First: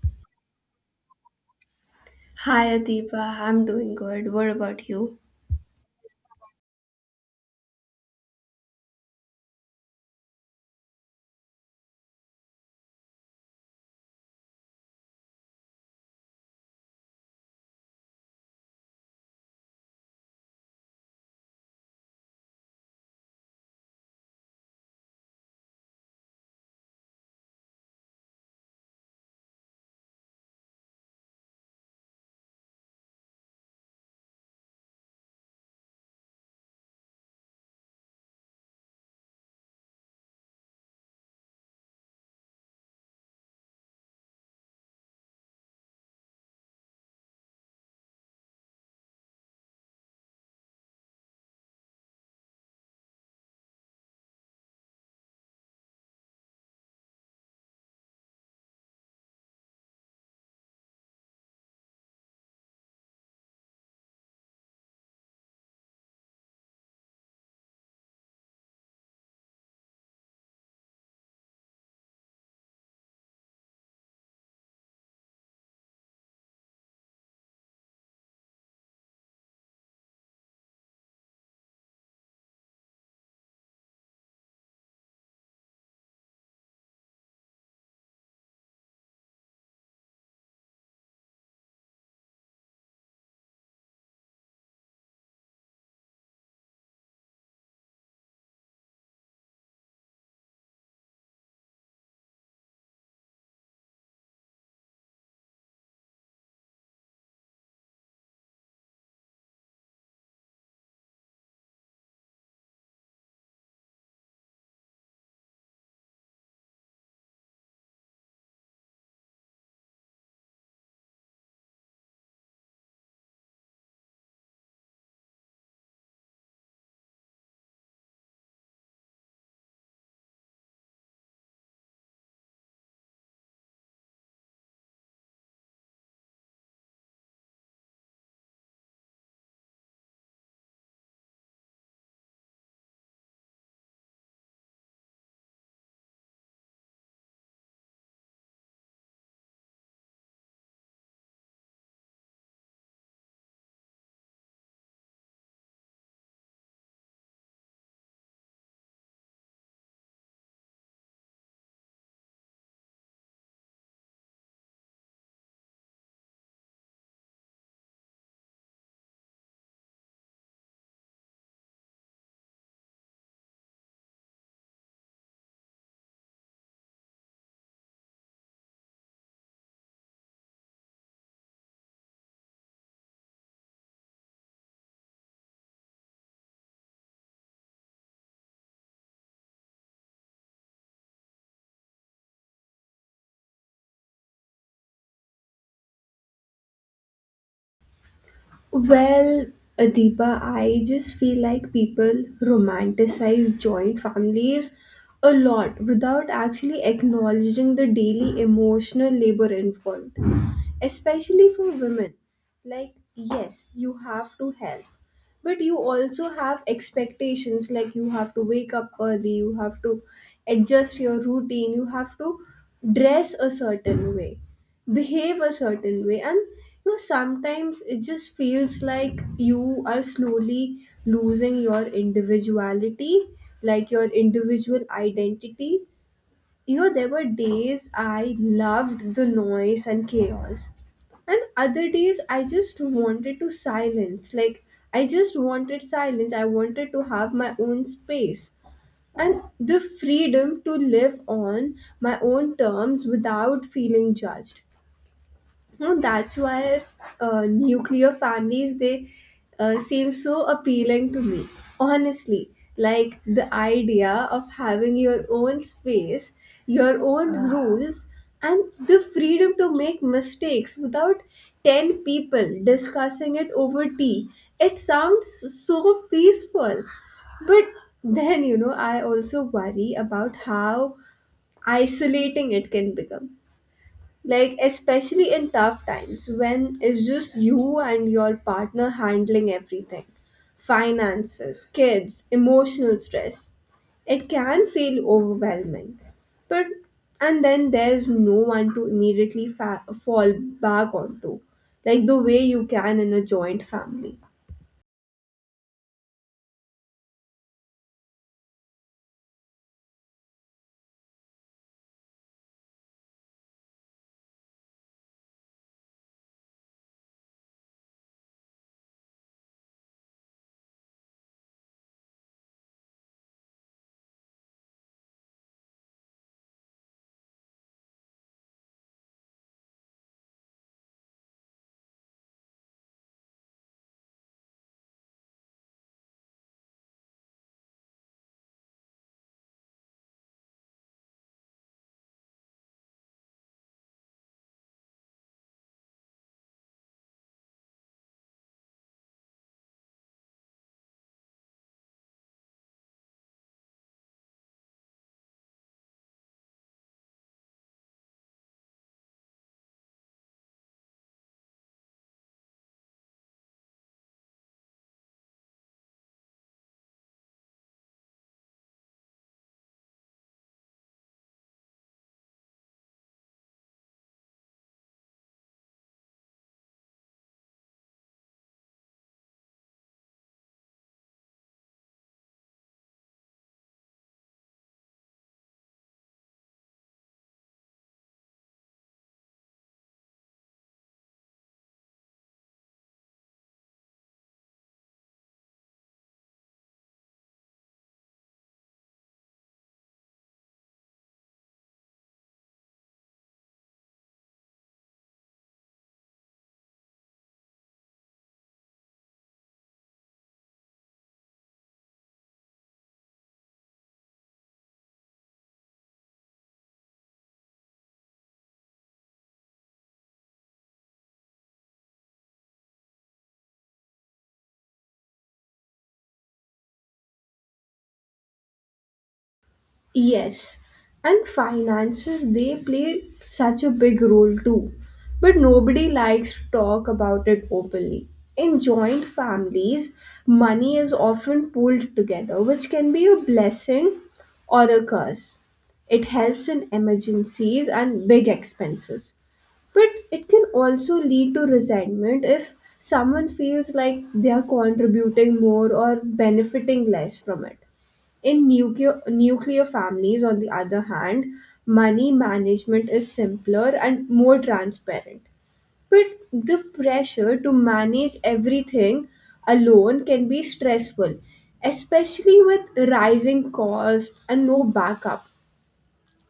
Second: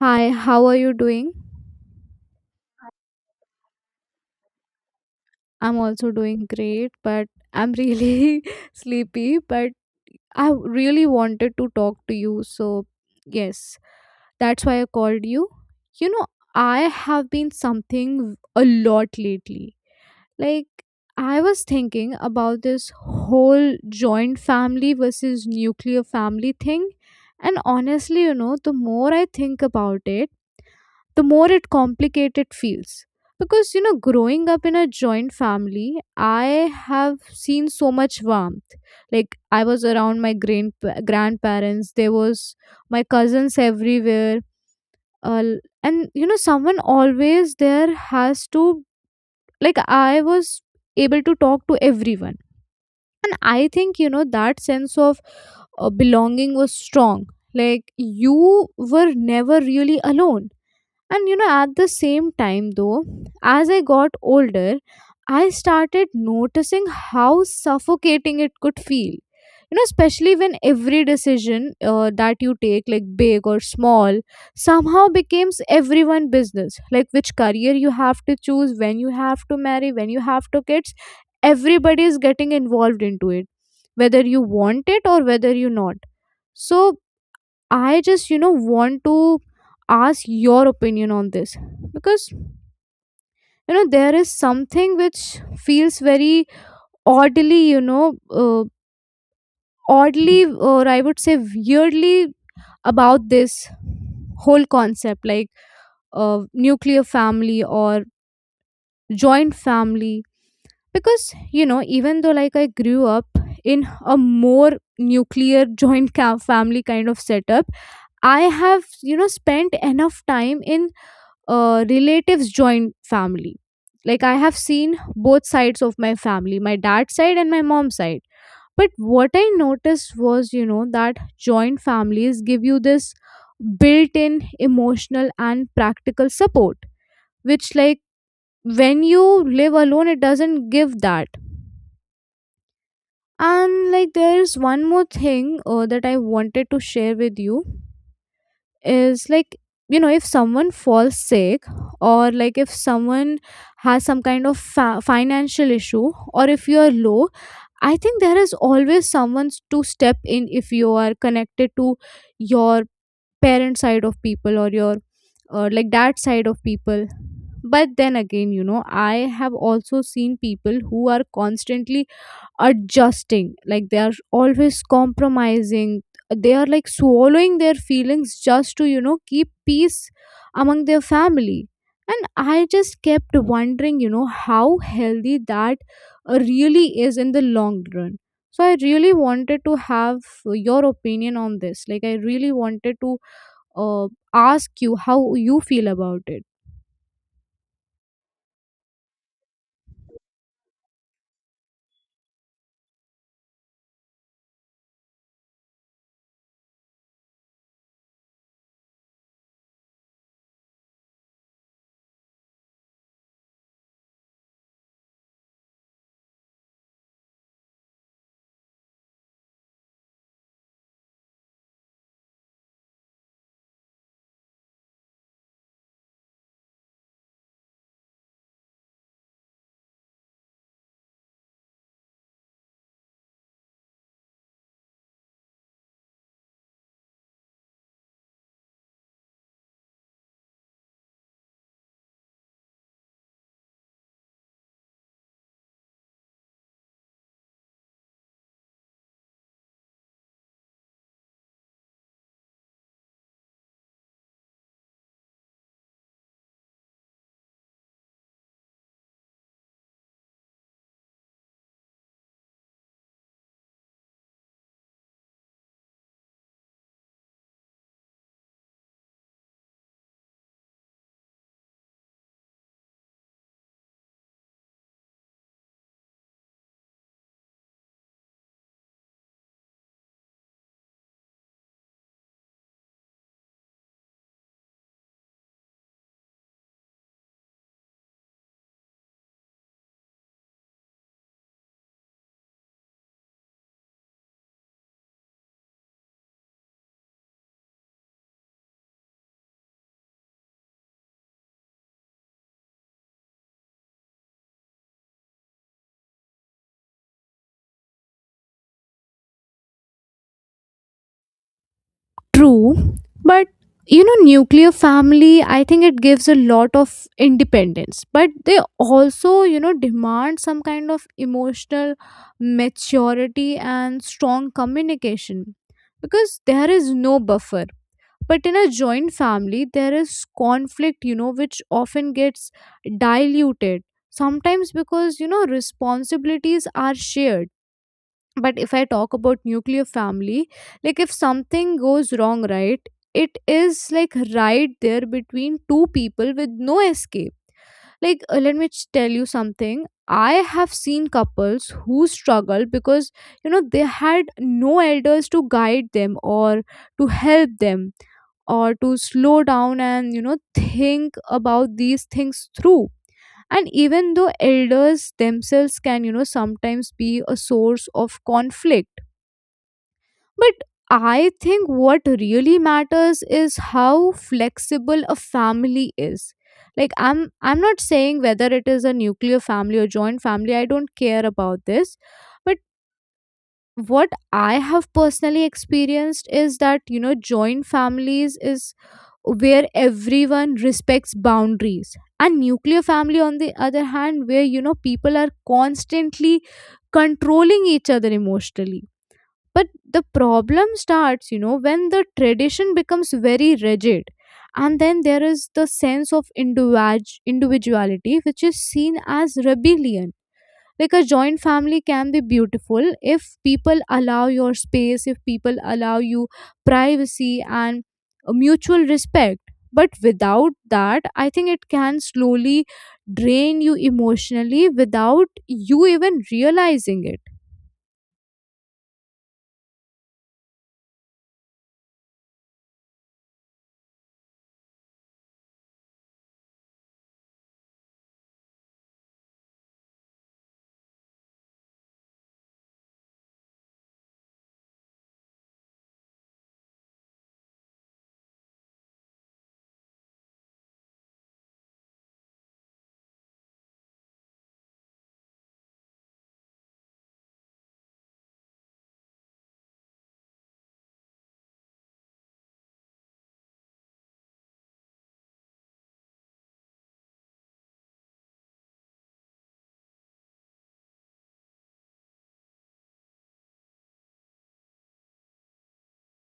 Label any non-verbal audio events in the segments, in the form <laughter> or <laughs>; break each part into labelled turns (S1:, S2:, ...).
S1: Hi, how are you doing?
S2: Hi Adipa, I'm doing good. What about you?
S1: I'm also doing great, but I'm really <laughs> sleepy. But I really wanted to talk to you. So, yes, that's why I called you. You know, I have been something a lot lately. Like, I was thinking about this whole joint family versus nuclear family thing. And honestly, you know, the more I think about it, the more it complicated feels because you know growing up in a joint family I have seen so much warmth like I was around my grandparents there was my cousins everywhere uh, and you know someone always there has to like I was able to talk to everyone and I think you know that sense of belonging was strong like you were never really alone and you know, at the same time, though, as I got older, I started noticing how suffocating it could feel. You know, especially when every decision that you take, like big or small, somehow becomes everyone business. Like which career you have to choose, when you have to marry, when you have to kids, everybody is getting involved into it, whether you want it or whether you not so I just, you know, want to ask your opinion on this because, you know, there is something which feels very oddly, you know, uh, oddly, or I would say weirdly about this whole concept like nuclear family or joint family. Because, you know, even though like I grew up in a more nuclear <laughs> joint family kind of setup, I have, you know, spent enough time in relatives join family like I have seen both sides of my family my dad's side and my mom's side but what I noticed was you know that joint families give you this built-in emotional and practical support which like when you live alone it doesn't give that and like there is one more thing that I wanted to share with you is like you know if someone falls sick or like if someone has some kind of financial issue or if you are low I think there is always someone to step in if you are connected to your parent side of people or your like that side of people but then again you know I have also seen people who are constantly adjusting like they are always compromising they are like swallowing their feelings just to you know keep peace among their family and I just kept wondering you know how healthy that really is in the long run so I really wanted to have your opinion on this like I really wanted to uh, ask you how you feel about it.
S2: Well, Adiba, I just feel like people romanticize joint families a lot without actually acknowledging the daily emotional labor involved, especially for women. Like, yes, you have to help, but you also have expectations. Like, you have to wake up early, you have to adjust your routine, you have to dress a certain way, behave a certain way. And you know, sometimes it just feels like you are slowly losing your individuality, like your individual identity. You know, there were days I loved the noise and chaos, and other days I just wanted to silence like I just wanted silence. I wanted to have my own space and the freedom to live on my own terms without feeling judged. No, that's why nuclear families they seem so appealing to me. Honestly, like the idea of having your own space, your own rules, and the freedom to make mistakes without ten people discussing it over tea. It sounds so peaceful. But then, you know, I also worry about how isolating it can become, like especially in tough times when it's just you and your partner handling everything, finances, kids, emotional stress. It can feel overwhelming. But and then there's no one to immediately fall back onto, like the way you can in a joint family.
S1: True, but you know, nuclear family, I think it gives a lot of independence, but they also, you know, demand some kind of emotional maturity and strong communication because there is no buffer. But in a joint family, there is conflict, you know, which often gets diluted sometimes because, you know, responsibilities are shared but if I talk about nuclear family like if something goes wrong right it is like right there between two people with no escape like let me tell you something I have seen couples who struggle because you know they had no elders to guide them or to help them or to slow down and you know think about these things through and even though elders themselves can you know sometimes be a source of conflict but I think what really matters is how flexible a family is. Like I'm not saying whether it is a nuclear family or joint family, I don't care about this. But what I have personally experienced is that, you know, joint families is where everyone respects boundaries. And nuclear family on the other hand, where you know people are constantly controlling each other emotionally but the problem starts, you know, when the tradition becomes very rigid. And then there is the sense of individuality, which is seen as rebellion. Like a joint family can be beautiful if people allow your space, if people allow you privacy and a mutual respect. But without that, I think it can slowly drain you emotionally without you even realizing it.
S2: Yes, and finances they play such a big role too. But nobody likes to talk about it openly. In joint families, money is often pooled together, which can be a blessing or a curse. It helps in emergencies and big expenses. But it can also lead to resentment if someone feels like they are contributing more or benefiting less from it. In nuclear families, on the other hand, money management is simpler and more transparent. But the pressure to manage everything alone can be stressful, especially with rising costs and no backup.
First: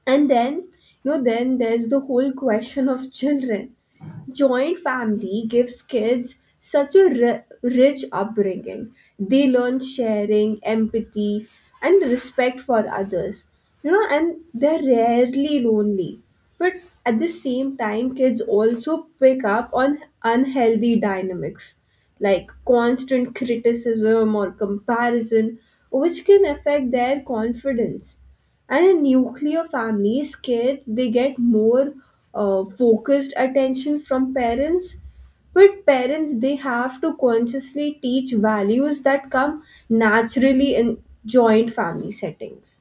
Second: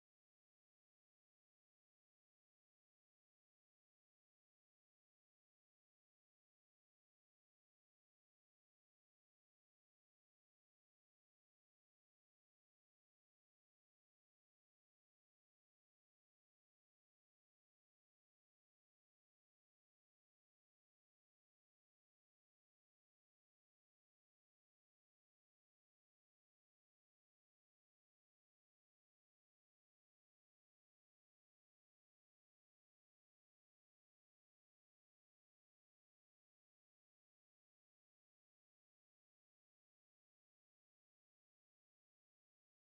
S2: And then, you know, then there's the whole question of children. Joint family gives kids such a rich upbringing. They learn sharing, empathy, and respect for others. You know, and they're rarely lonely. But at the same time, kids also pick up on unhealthy dynamics like constant criticism or comparison, which can affect their confidence. And in nuclear families, kids they get more focused attention from parents, but parents they have to consciously teach values that come naturally in joint family settings.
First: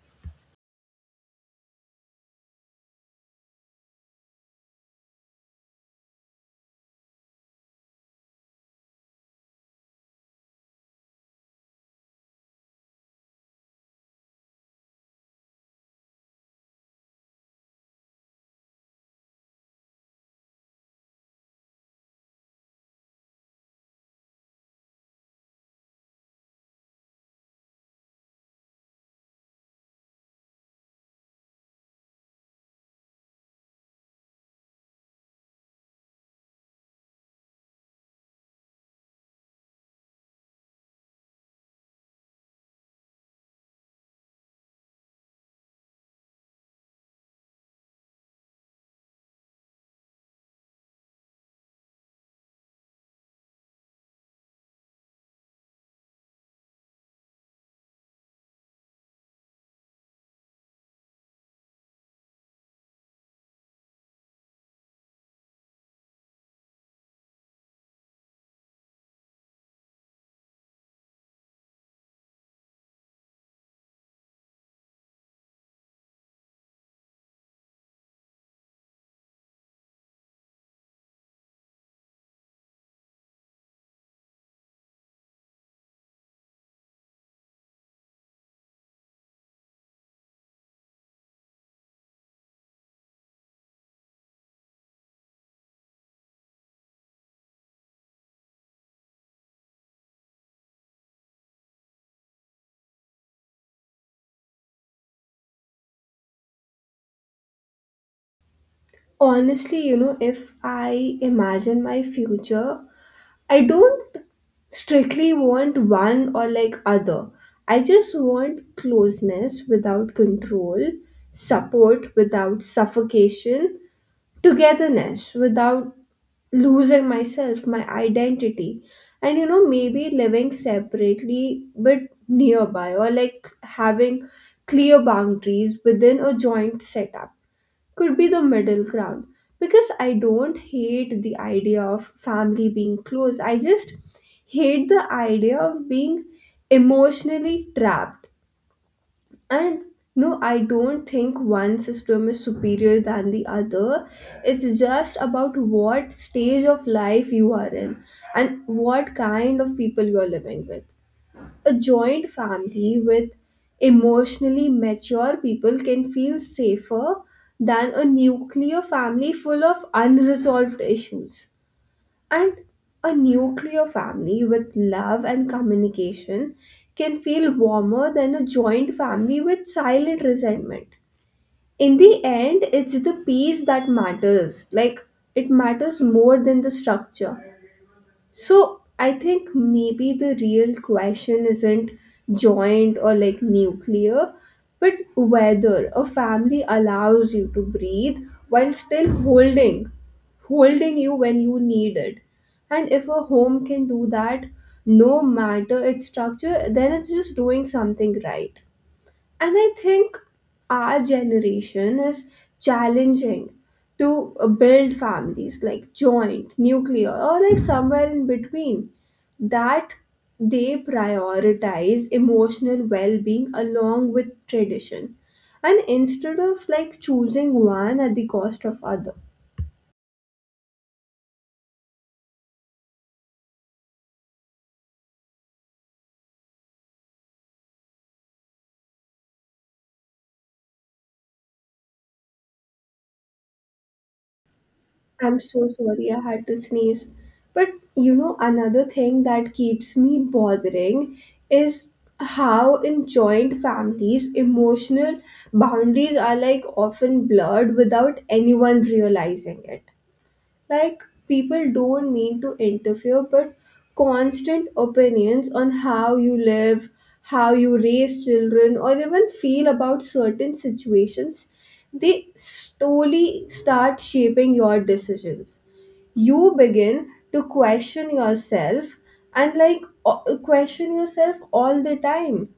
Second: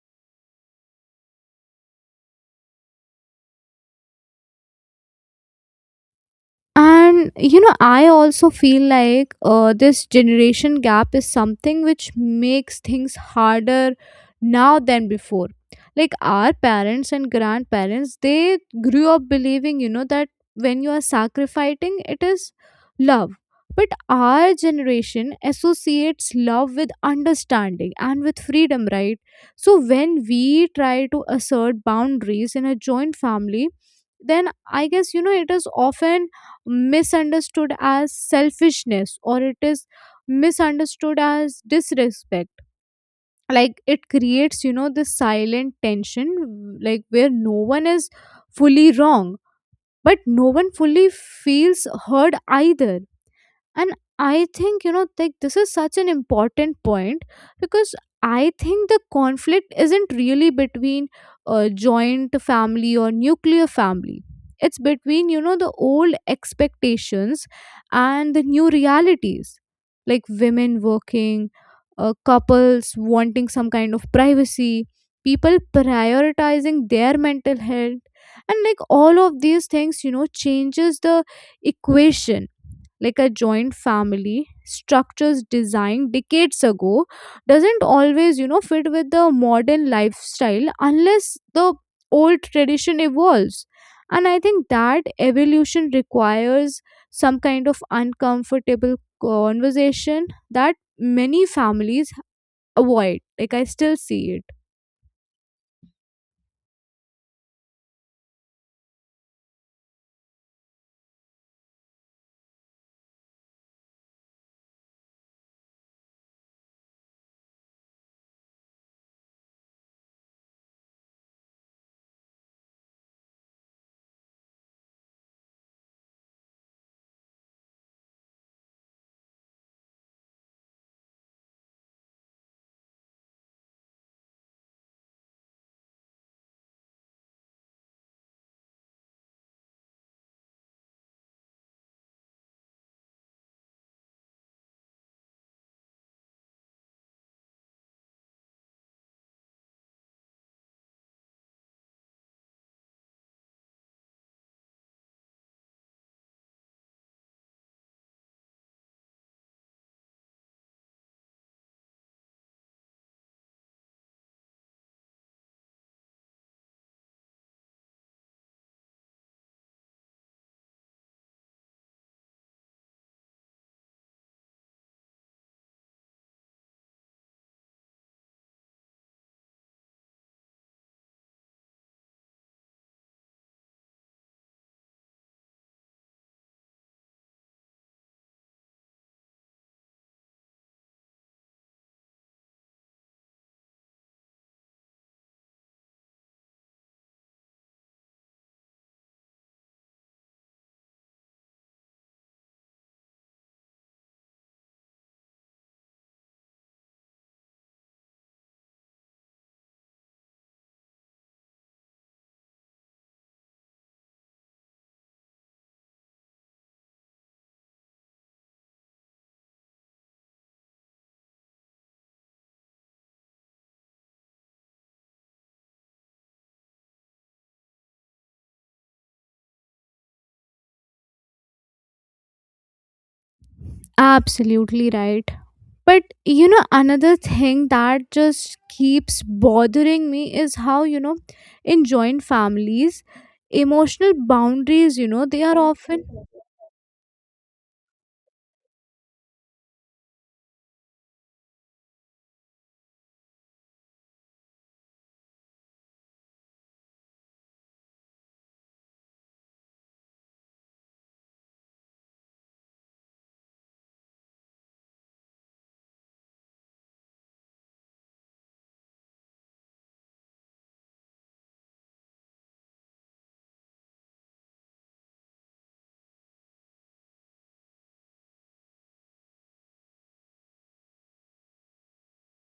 S1: And you know, I also feel like this generation gap is something which makes things harder now than before. Like our parents and grandparents, they grew up believing, you know, that when you are sacrificing, it is love. But our generation associates love with understanding and with freedom, right? So when we try to assert boundaries in a joint family, then I guess, you know, it is often misunderstood as selfishness or it is misunderstood as disrespect like it creates you know this silent tension like where no one is fully wrong but no one fully feels heard either and I think you know like this is such an important point because I think the conflict isn't really between a joint family or nuclear family it's between you know the old expectations and the new realities like women working couples wanting some kind of privacy people prioritizing their mental health and like all of these things you know changes the equation like a joint family structures designed decades ago doesn't always you know fit with the modern lifestyle unless the old tradition evolves and I think that evolution requires some kind of uncomfortable conversation that many families avoid like I still see it.
S2: Honestly, you know, if I imagine my future, I don't strictly want one or like other. I just want closeness without control, support without suffocation, togetherness without losing myself, my identity. And you know, maybe living separately but nearby, or like having clear boundaries within a joint setup could be the middle ground. Because I don't hate the idea of family being close. I just hate the idea of being emotionally trapped. And no, I don't think one system is superior than the other. It's just about what stage of life you are in and what kind of people you're living with. A joint family with emotionally mature people can feel safer than a nuclear family full of unresolved issues. And a nuclear family with love and communication can feel warmer than a joint family with silent resentment. In the end, it's the peace that matters. Like, it matters more than the structure. So I think maybe the real question isn't joint or like nuclear, but whether a family allows you to breathe while still holding you when you need it. And if a home can do that, no matter its structure, then it's just doing something right. And I think our generation is challenging to build families like joint, nuclear, or like somewhere in between, that they prioritize emotional well being along with tradition. And instead of like choosing one at the cost of other,
S1: Absolutely right. But you know, another thing that just keeps bothering me is how, you know, in joint families, emotional boundaries, you know,
S2: I'm
S1: they are
S2: so
S1: often
S2: sorry, I had to sneeze. But you know, another thing that keeps me bothering is how in joint families, emotional boundaries are like often blurred without anyone realizing it. Like, people don't mean to interfere, but constant opinions on how you live, how you raise children, or even feel about certain situations, they slowly start shaping your decisions. You begin to question yourself and, like, question yourself all the time.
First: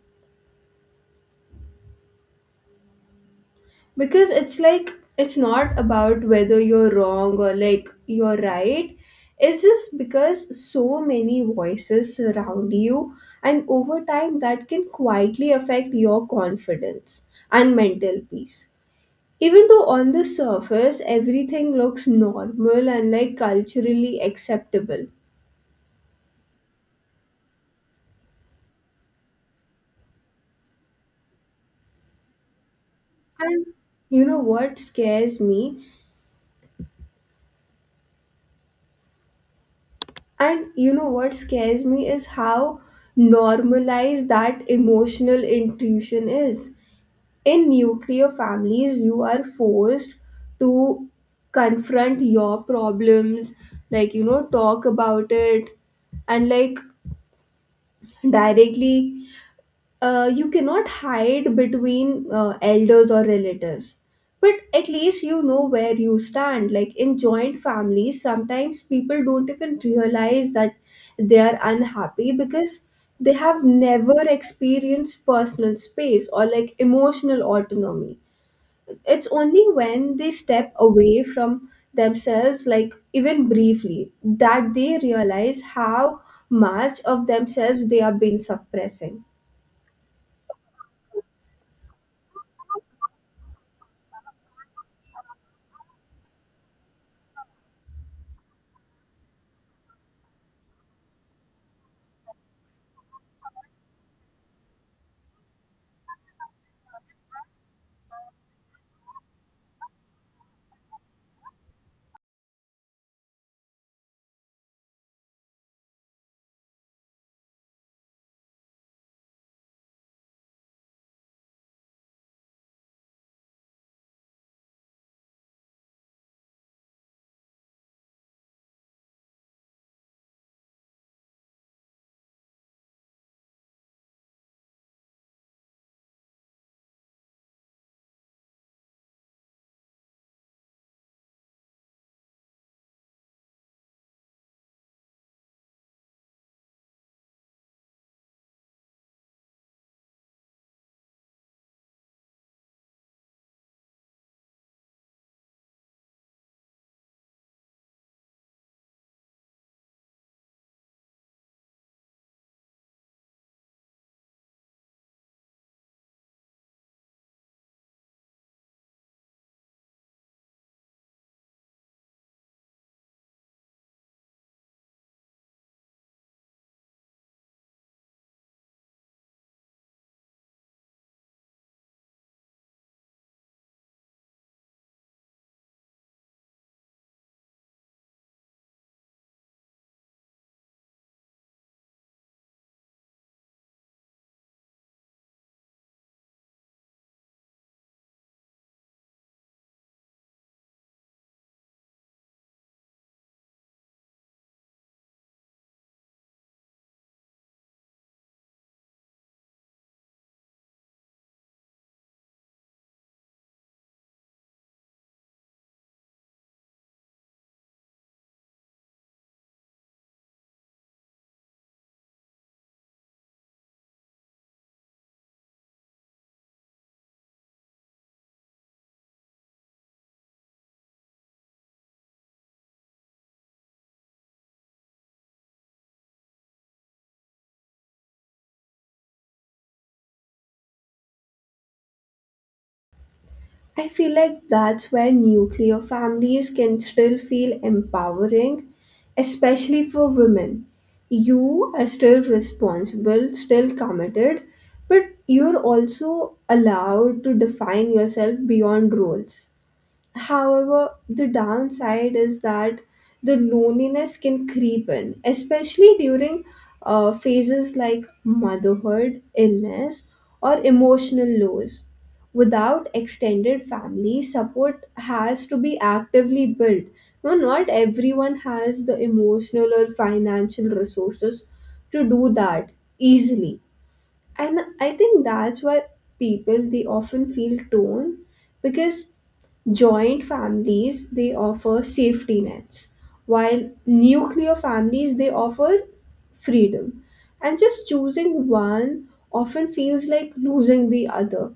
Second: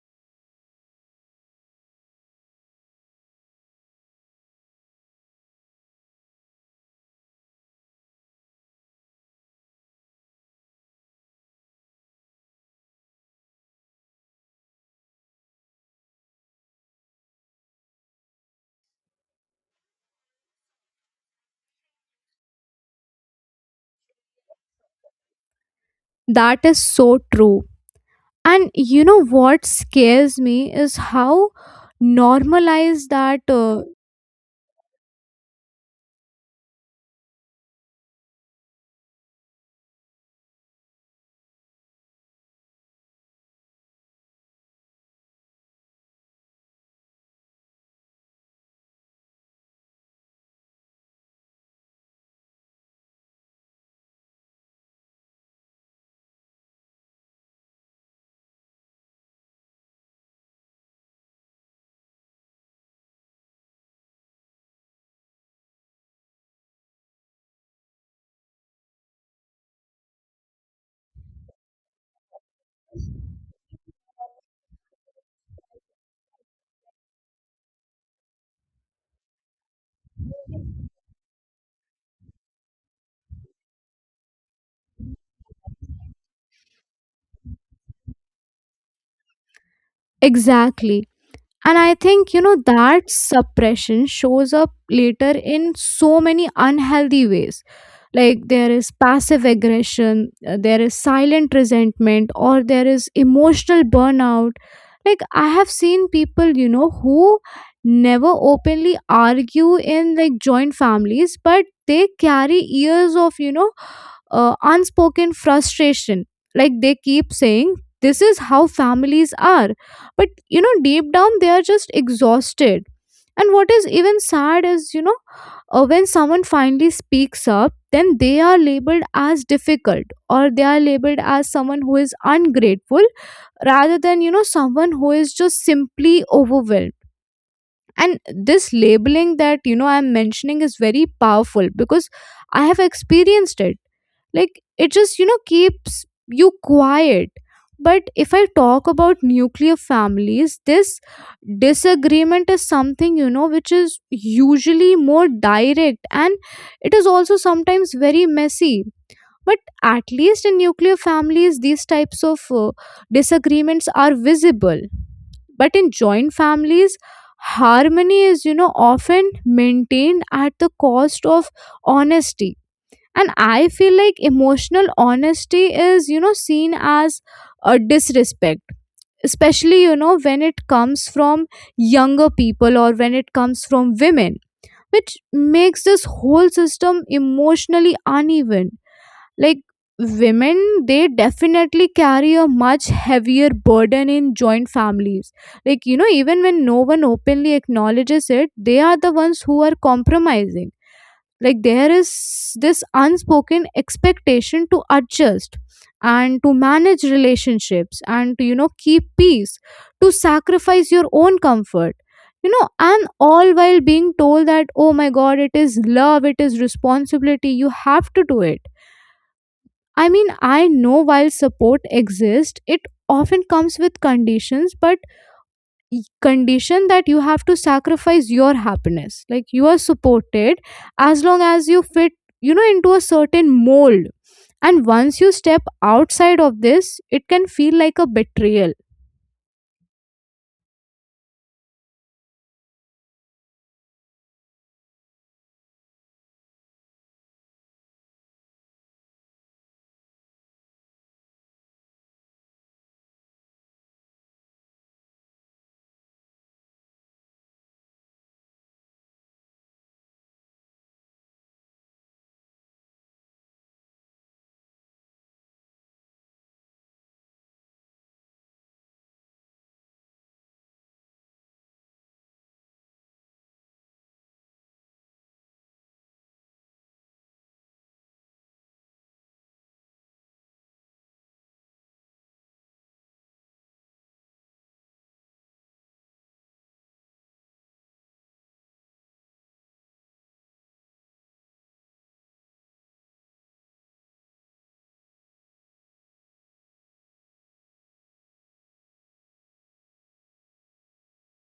S2: Because it's like, it's not about whether you're wrong or like you're right, it's just because so many voices surround you. And over time, that can quietly affect your confidence and mental peace, even though on the surface everything looks normal and like culturally acceptable.
S1: that is so true. And you know what scares me is how normalized that
S2: and you know what scares me And you know what scares me is how normalized that emotional intuition is. In nuclear families, you are forced to confront your problems, like, you know, talk about it, and like directly. Uh, you cannot hide between elders or relatives, but at least you know where you stand. Like in joint families, sometimes people don't even realize that they are unhappy because they have never experienced personal space or like emotional autonomy. It's only when they step away from themselves, like even briefly, that they realize how much of themselves they have been suppressing.
S1: exactly. And I think, you know, that suppression shows up later in so many unhealthy ways. Like there is passive aggression, there is silent resentment, or there is emotional burnout. Like I have seen people, you know, who never openly argue in like joint families, but they carry years of, you know, unspoken frustration. Like they keep saying, this is how families are. But, you know, deep down, they are just exhausted. And what is even sad is, you know, when someone finally speaks up, then they are labeled as difficult or they are labeled as someone who is ungrateful rather than, you know, someone who is just simply overwhelmed and this labeling that you know I'm mentioning is very powerful because I have experienced it like it just you know keeps you quiet but if I talk about nuclear families this disagreement is something you know which is usually more direct and it is also sometimes very messy but at least in nuclear families, these types of disagreements are visible. But in joint families, harmony is, you know, often maintained at the cost of honesty. And I feel like emotional honesty is, you know, seen as a disrespect, especially, you know, when it comes from younger people or when it comes from women, which makes this whole system emotionally uneven like women they definitely carry a much heavier burden in joint families like you know even when no one openly acknowledges it they are the ones who are compromising like there is this unspoken expectation to adjust and to manage relationships and to you know keep peace to sacrifice your own comfort you know and all while being told that oh my god it is love it is responsibility you have to do it. I mean, I know while support exists, it often comes with conditions, but condition that you have to sacrifice your happiness. Like you are supported as long as you fit, you know, into a certain mold. And once you step outside of this, it can feel like a betrayal.
S2: I feel like that's where nuclear families can still feel empowering, especially for women. You are still responsible, still committed, but you're also allowed to define yourself beyond roles. However, the downside is that the loneliness can creep in, especially during phases like motherhood, illness, or emotional lows. Without extended family, support has to be actively built. No, not everyone has the emotional or financial resources to do that easily. And I think that's why people they often feel torn, because joint families, they offer safety nets, while nuclear families, they offer freedom. And just choosing one often feels like losing the other.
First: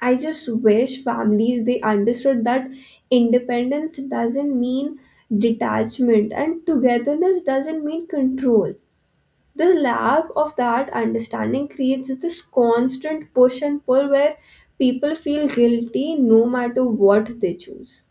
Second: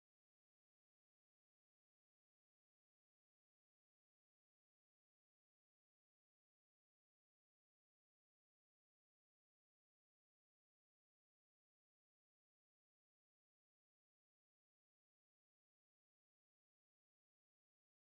S2: I just wish families they understood that independence doesn't mean detachment and togetherness doesn't mean control. The lack of that understanding creates this constant push and pull where people feel guilty no matter what they choose.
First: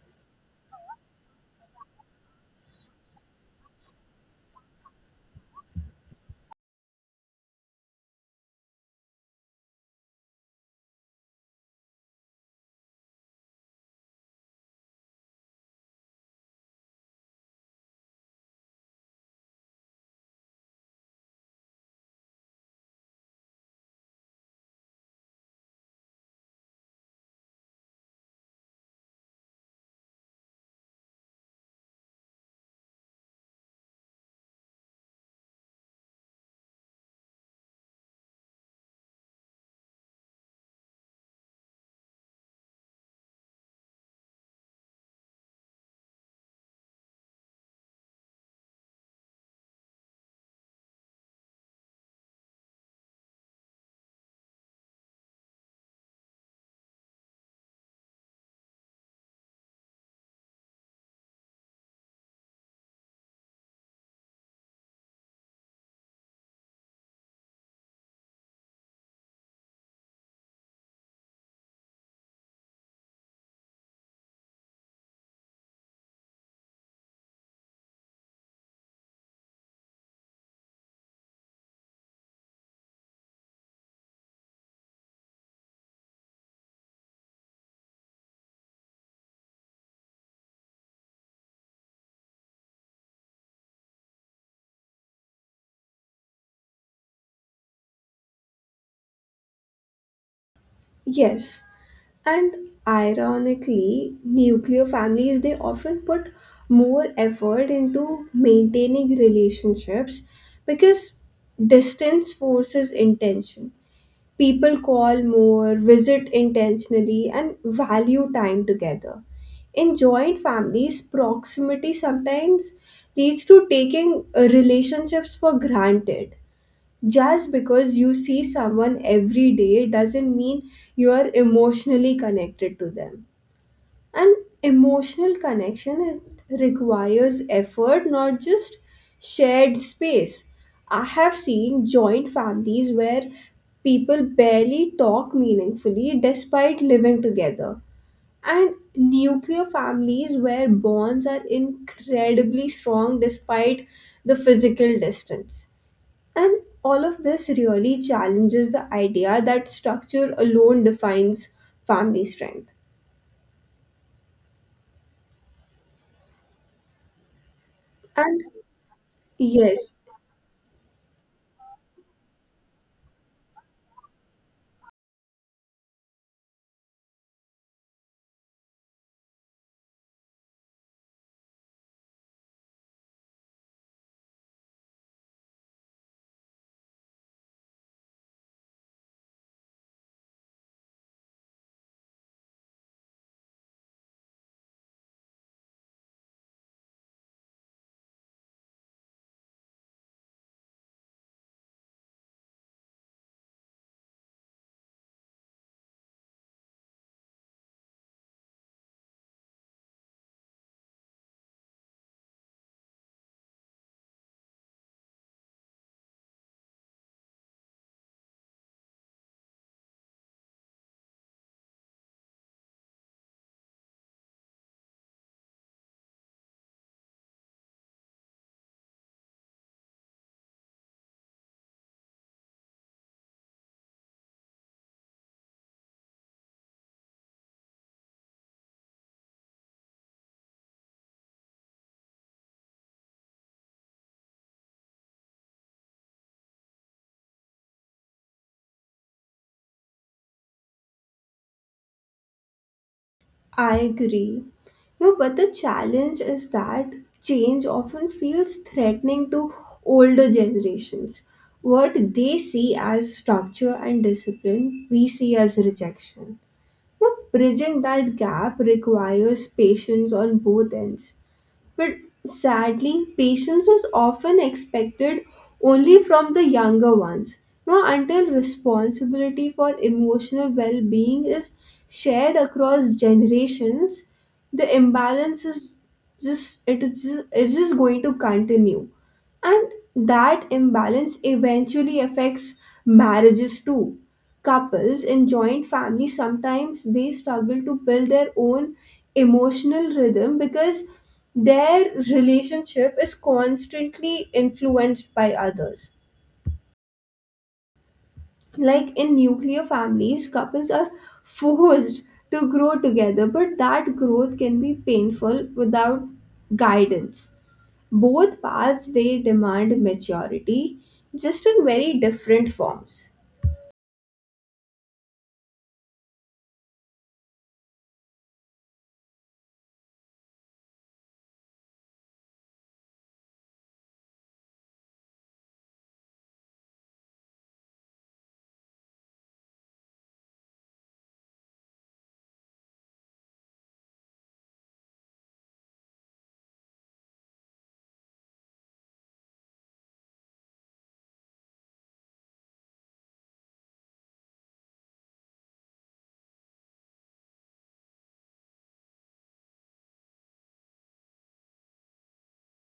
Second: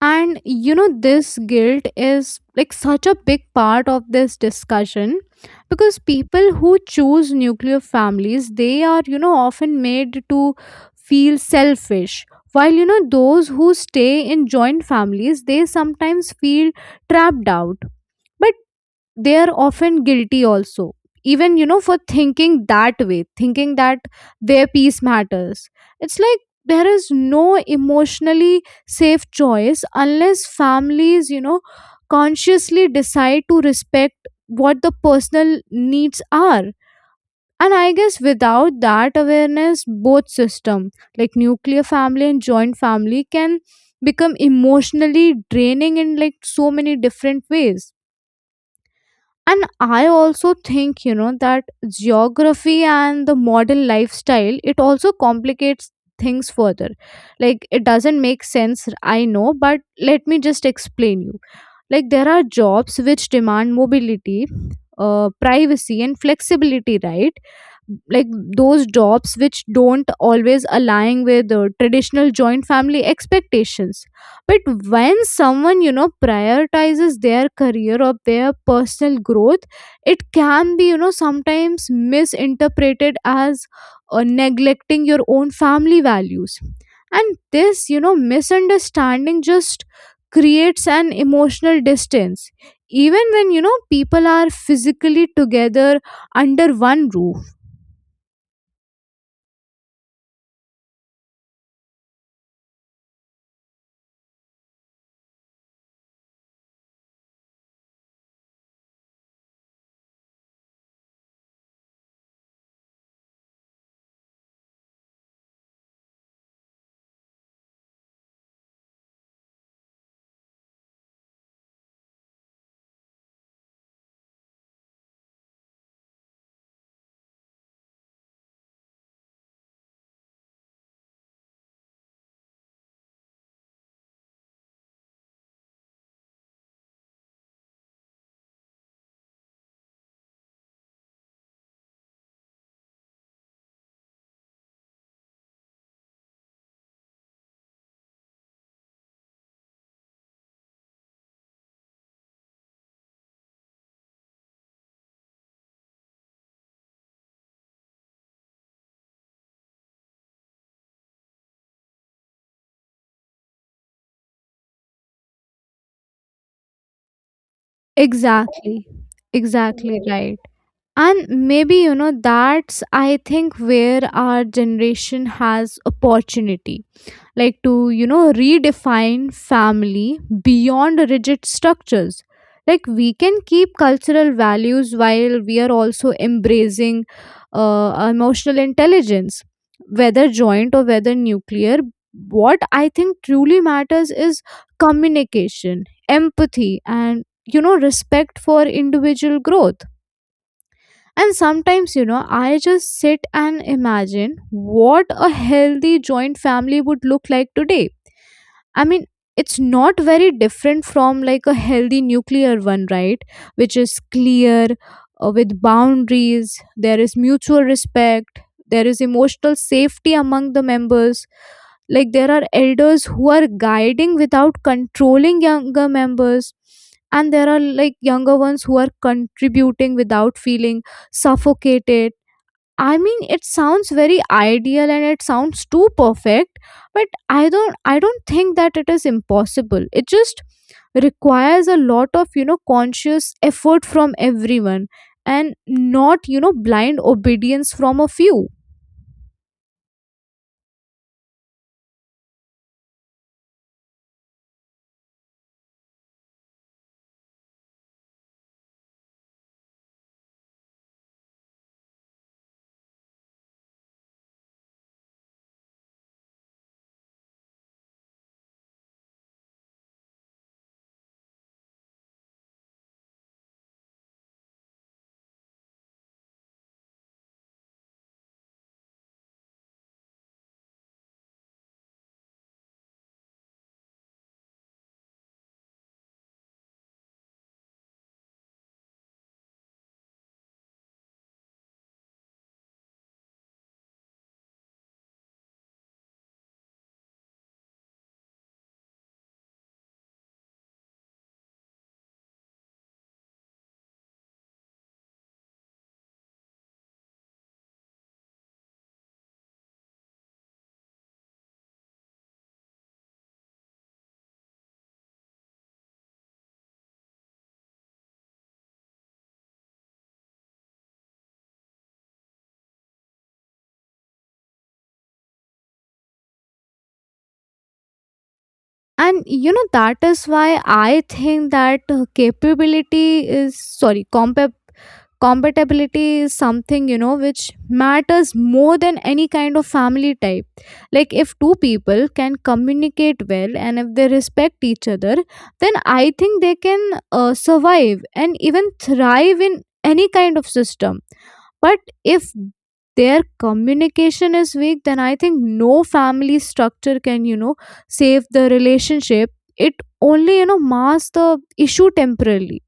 S1: And you know, this guilt is like such a big part of this discussion because people who choose nuclear families, they are, you know, often made to feel selfish. While, you know, those who stay in joint families, they sometimes feel trapped out. But they are often guilty also even you know for thinking that way thinking that their peace matters it's like there is no emotionally safe choice unless families you know consciously decide to respect what the personal needs are and I guess without that awareness both system like nuclear family and joint family can become emotionally draining in like so many different ways and I also think you know that geography and the modern lifestyle it also complicates things further like it doesn't make sense I know but let me just explain you like there are jobs which demand mobility, privacy, and flexibility, right? Like those jobs which don't always align with the traditional joint family expectations. But when someone, prioritizes their career or their personal growth, it can be, sometimes misinterpreted as neglecting your own family values, and this misunderstanding just creates an emotional distance even when people are physically together under one roof.
S2: Yes, and ironically, nuclear families they often put more effort into maintaining relationships because distance forces intention. People call more, visit intentionally, and value time together. In joint families, proximity sometimes leads to taking relationships for granted. Just because you see someone every day doesn't mean you are emotionally connected to them. And emotional connection, it requires effort, not just shared space. I have seen joint families where people barely talk meaningfully despite living together, and nuclear families where bonds are incredibly strong despite the physical distance. And all of this really challenges the idea that structure alone defines family strength. And
S1: Exactly.
S2: yes,
S1: Exactly, right. And maybe, that's I think where our generation has opportunity, like to redefine family beyond rigid structures. Like, we can keep cultural values while we are also embracing emotional intelligence. Whether joint or whether nuclear, what I think truly matters is communication, empathy, and respect for individual growth. And sometimes, I just sit and imagine what a healthy joint family would look like today. I mean, it's not very different from like a healthy nuclear one, right? Which is clear, with boundaries, there is mutual respect, there is emotional safety among the members. Like, there are elders who are guiding without controlling younger members, and there are like younger ones who are contributing without feeling suffocated. I mean, it sounds very ideal and it sounds too perfect, but I don't think that it is impossible. It just requires a lot of, conscious effort from everyone and not, blind obedience from a few.
S2: I agree. No, but the challenge is that change often feels threatening to older generations. What they see as structure and discipline, we see as rejection. Now, bridging that gap requires patience on both ends. But sadly, patience is often expected only from the younger ones. Now, until responsibility for emotional well being is shared across generations, the imbalance is just it is just, it's just going to continue. And that imbalance eventually affects marriages too. Couples in joint families sometimes they struggle to build their own emotional rhythm because their relationship is constantly influenced by others. Like in nuclear families, couples are forced to grow together, but that growth can be painful without guidance. Both paths they demand maturity, just in very different forms.
S1: And that is why I think that capability is sorry, compa. Compatibility is something which matters more than any kind of family type. Like, if two people can communicate well and if they respect each other, then I think they can survive and even thrive in any kind of system. But if their communication is weak, then I think no family structure can, save the relationship. It only, masks the issue temporarily.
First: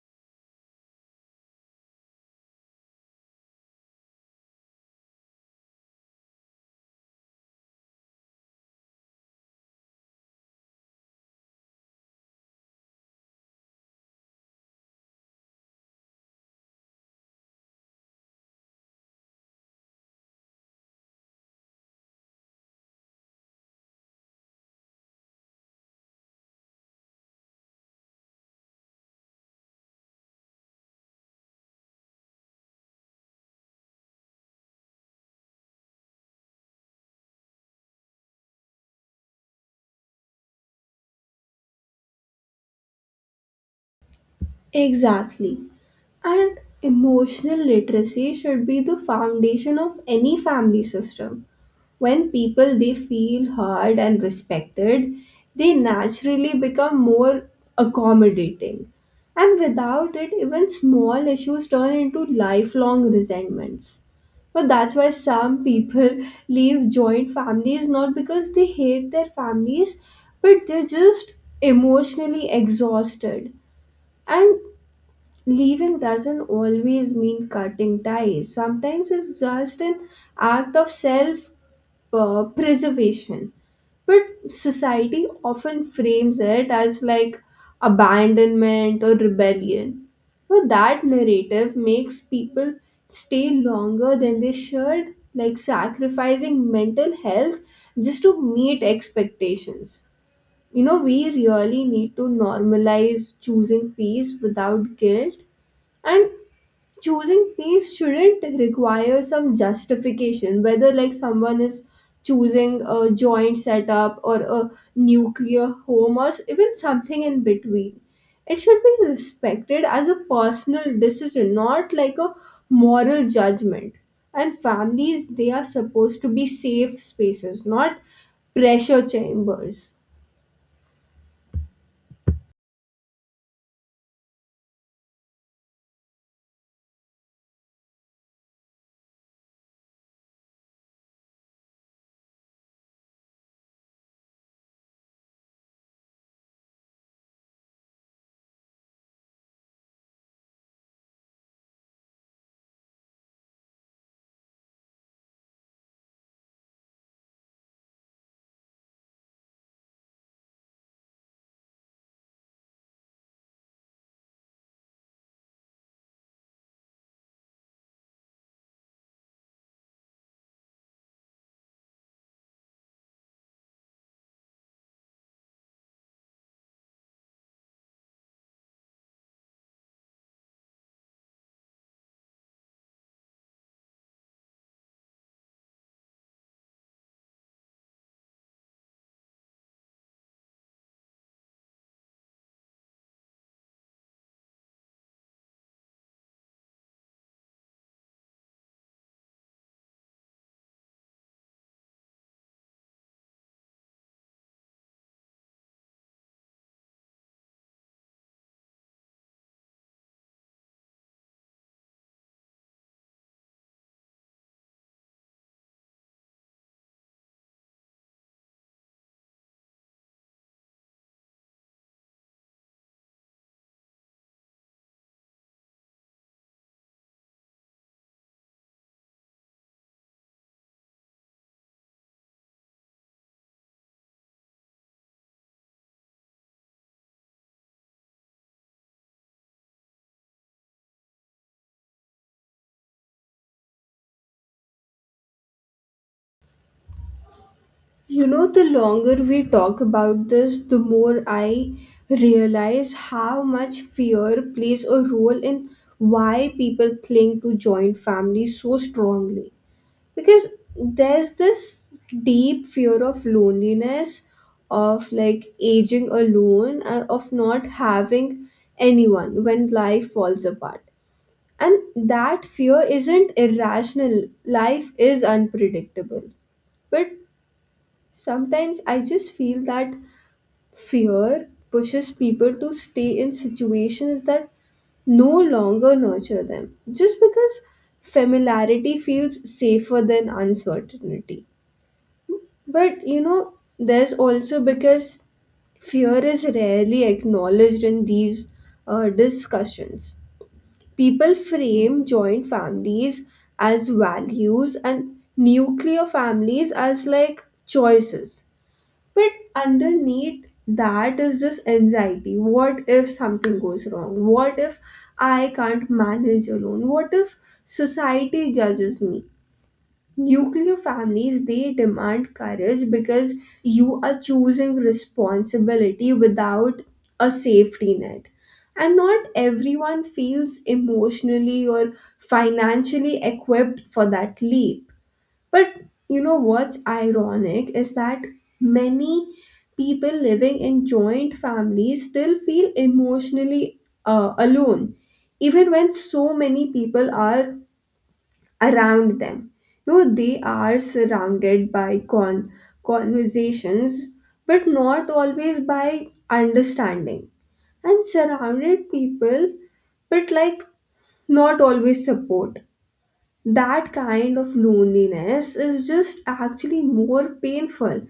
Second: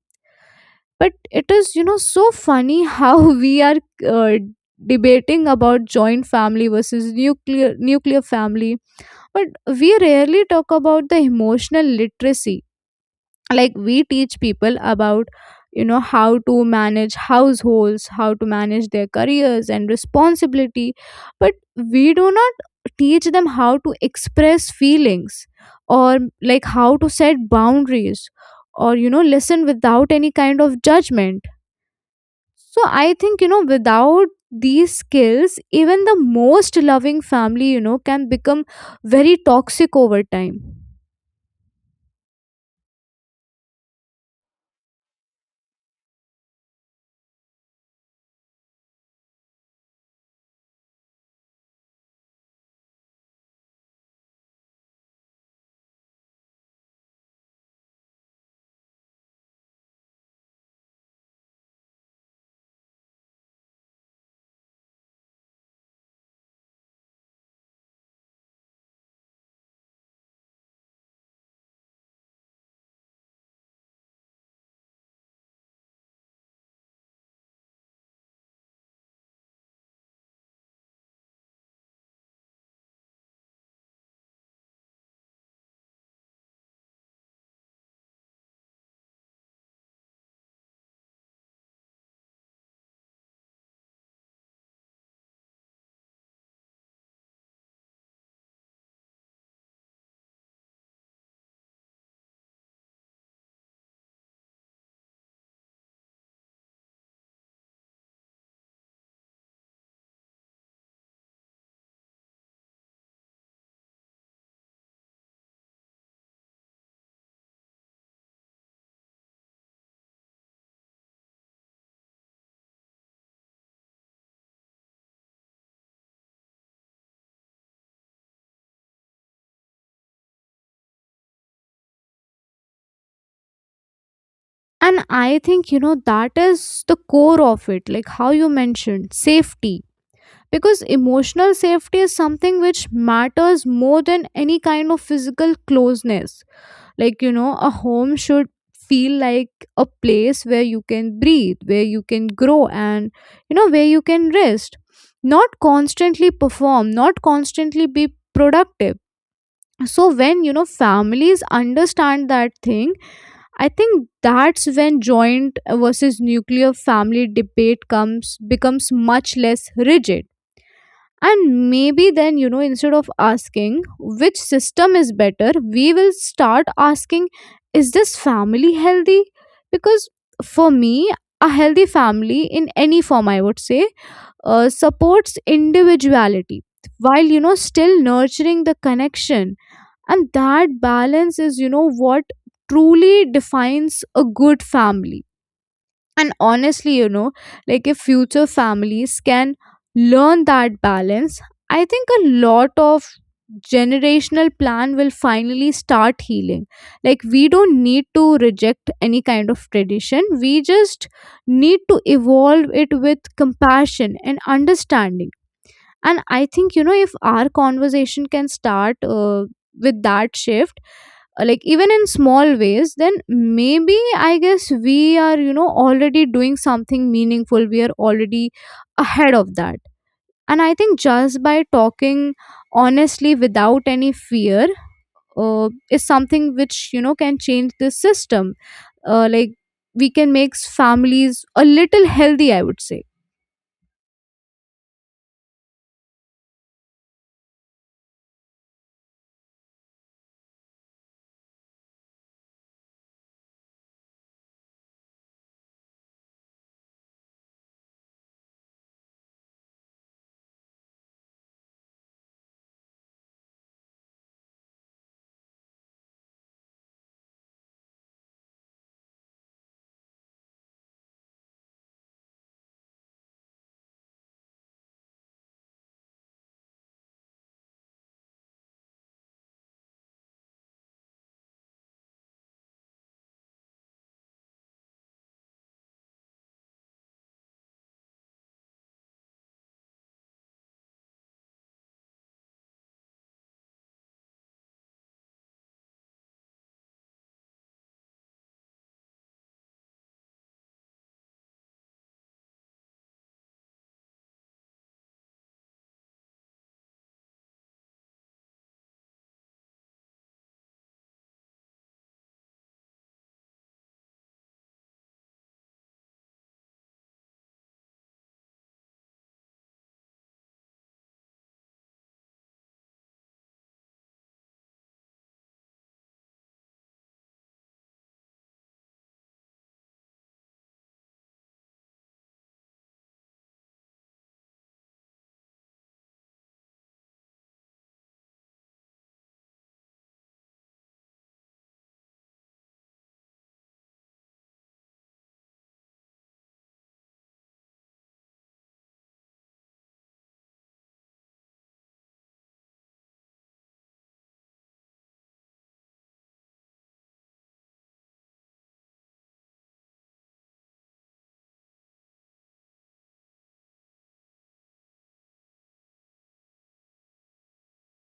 S1: But it is, so funny how <laughs> we are uh, debating about joint family versus nuclear family. But we rarely talk about the emotional literacy. Like, we teach people about, how to manage households, how to manage their careers and responsibility, but we do not teach them how to express feelings, or like how to set boundaries, or listen without any kind of judgment. So I think, without these skills, even the most loving family, can become very toxic over time.
S2: Exactly. And emotional literacy should be the foundation of any family system. When people they feel heard and respected, they naturally become more accommodating. And without it, even small issues turn into lifelong resentments. But that's why some people leave joint families, not because they hate their families, but they're just emotionally exhausted. And leaving doesn't always mean cutting ties. Sometimes it's just an act of self preservation. But society often frames it as like abandonment or rebellion. But that narrative makes people stay longer than they should, like sacrificing mental health just to meet expectations. You know, we really need to normalize choosing peace without guilt. And choosing peace shouldn't require some justification, whether like someone is choosing a joint setup or a nuclear home or even something in between. It should be respected as a personal decision, not like a moral judgment. And families, they are supposed to be safe spaces, not pressure chambers.
S1: And I think, that is the core of it, like how you mentioned safety. Because emotional safety is something which matters more than any kind of physical closeness. Like, a home should feel like a place where you can breathe, where you can grow, and where you can rest, not constantly perform, not constantly be productive. So when, families understand that thing, I think that's when joint versus nuclear family debate comes becomes much less rigid. And maybe then, instead of asking which system is better, we will start asking, is this family healthy? Because for me, a healthy family in any form, I would say, supports individuality while, still nurturing the connection. And that balance is, what truly defines a good family. And honestly, like if future families can learn that balance, I think a lot of generational plan will finally start healing. Like, we don't need to reject any kind of tradition, we just need to evolve it with compassion and understanding. And I think, if our conversation can start, with that shift, like even in small ways, then maybe I guess we are, already doing something meaningful. We are already ahead of that. And I think just by talking honestly without any fear, is something which, can change the system, like we can make families a little healthy, I would say.
S2: You know, the longer we talk about this, the more I realize how much fear plays a role in why people cling to joint families so strongly. Because there's this deep fear of loneliness, of like aging alone, and of not having anyone when life falls apart. And that fear isn't irrational, life is unpredictable. But sometimes I just feel that fear pushes people to stay in situations that no longer nurture them, just because familiarity feels safer than uncertainty. But you know, there's also because fear is rarely acknowledged in these discussions. People frame joint families as values and nuclear families as like choices, but underneath that is just anxiety. What if something goes wrong? What if I can't manage alone? What if society judges me? Nuclear families they demand courage because you are choosing responsibility without a safety net. And not everyone feels emotionally or financially equipped for that leap. But you know what's ironic is that many people living in joint families still feel emotionally alone, even when so many people are around them. You know, they are surrounded by conversations, but not always by understanding. And surrounded people, but like not always support. That kind of loneliness is just actually more painful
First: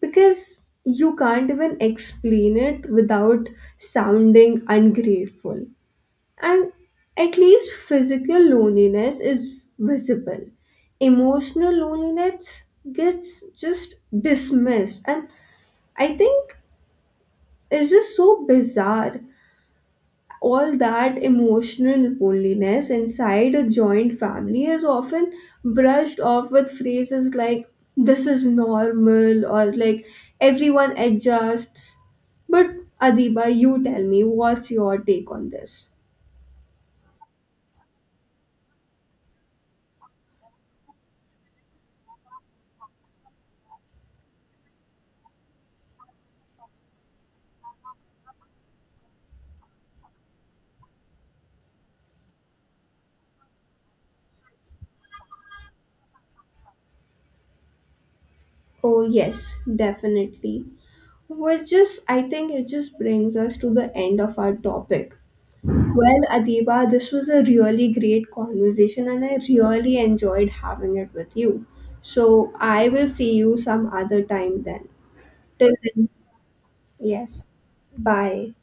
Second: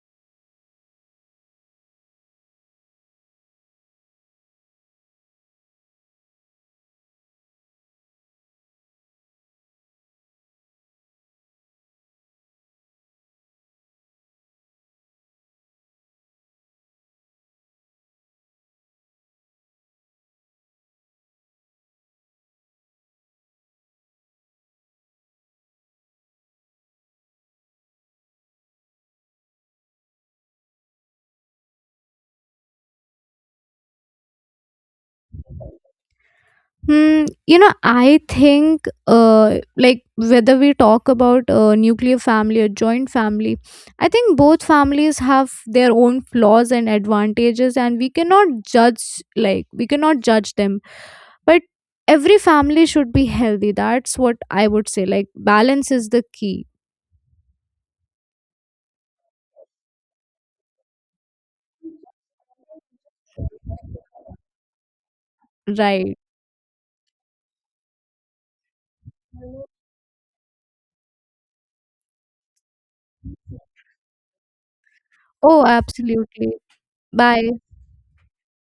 S2: because you can't even explain it without sounding ungrateful. And at least physical loneliness is visible. Emotional loneliness gets just dismissed. And I think it's just so bizarre, all that emotional loneliness inside a joint family is often brushed off with phrases like this is normal or like everyone adjusts. But Adiba, you tell me, what's your take on this?
S1: Hmm, I think, like whether we talk about a nuclear family or joint family, I think both families have their own flaws and advantages, and we cannot judge, like we cannot judge them. But every family should be healthy. That's what I would say. Like, balance is the key,
S2: Oh yes, definitely. Which is, I think, it just brings us to the end of our topic.
S1: right?
S2: Well, Adiba, this was a really great conversation and I really enjoyed having it with you. So I will see you some other time then.
S1: Oh,
S2: Till then,
S1: absolutely.
S2: yes.
S1: Bye.
S2: Bye.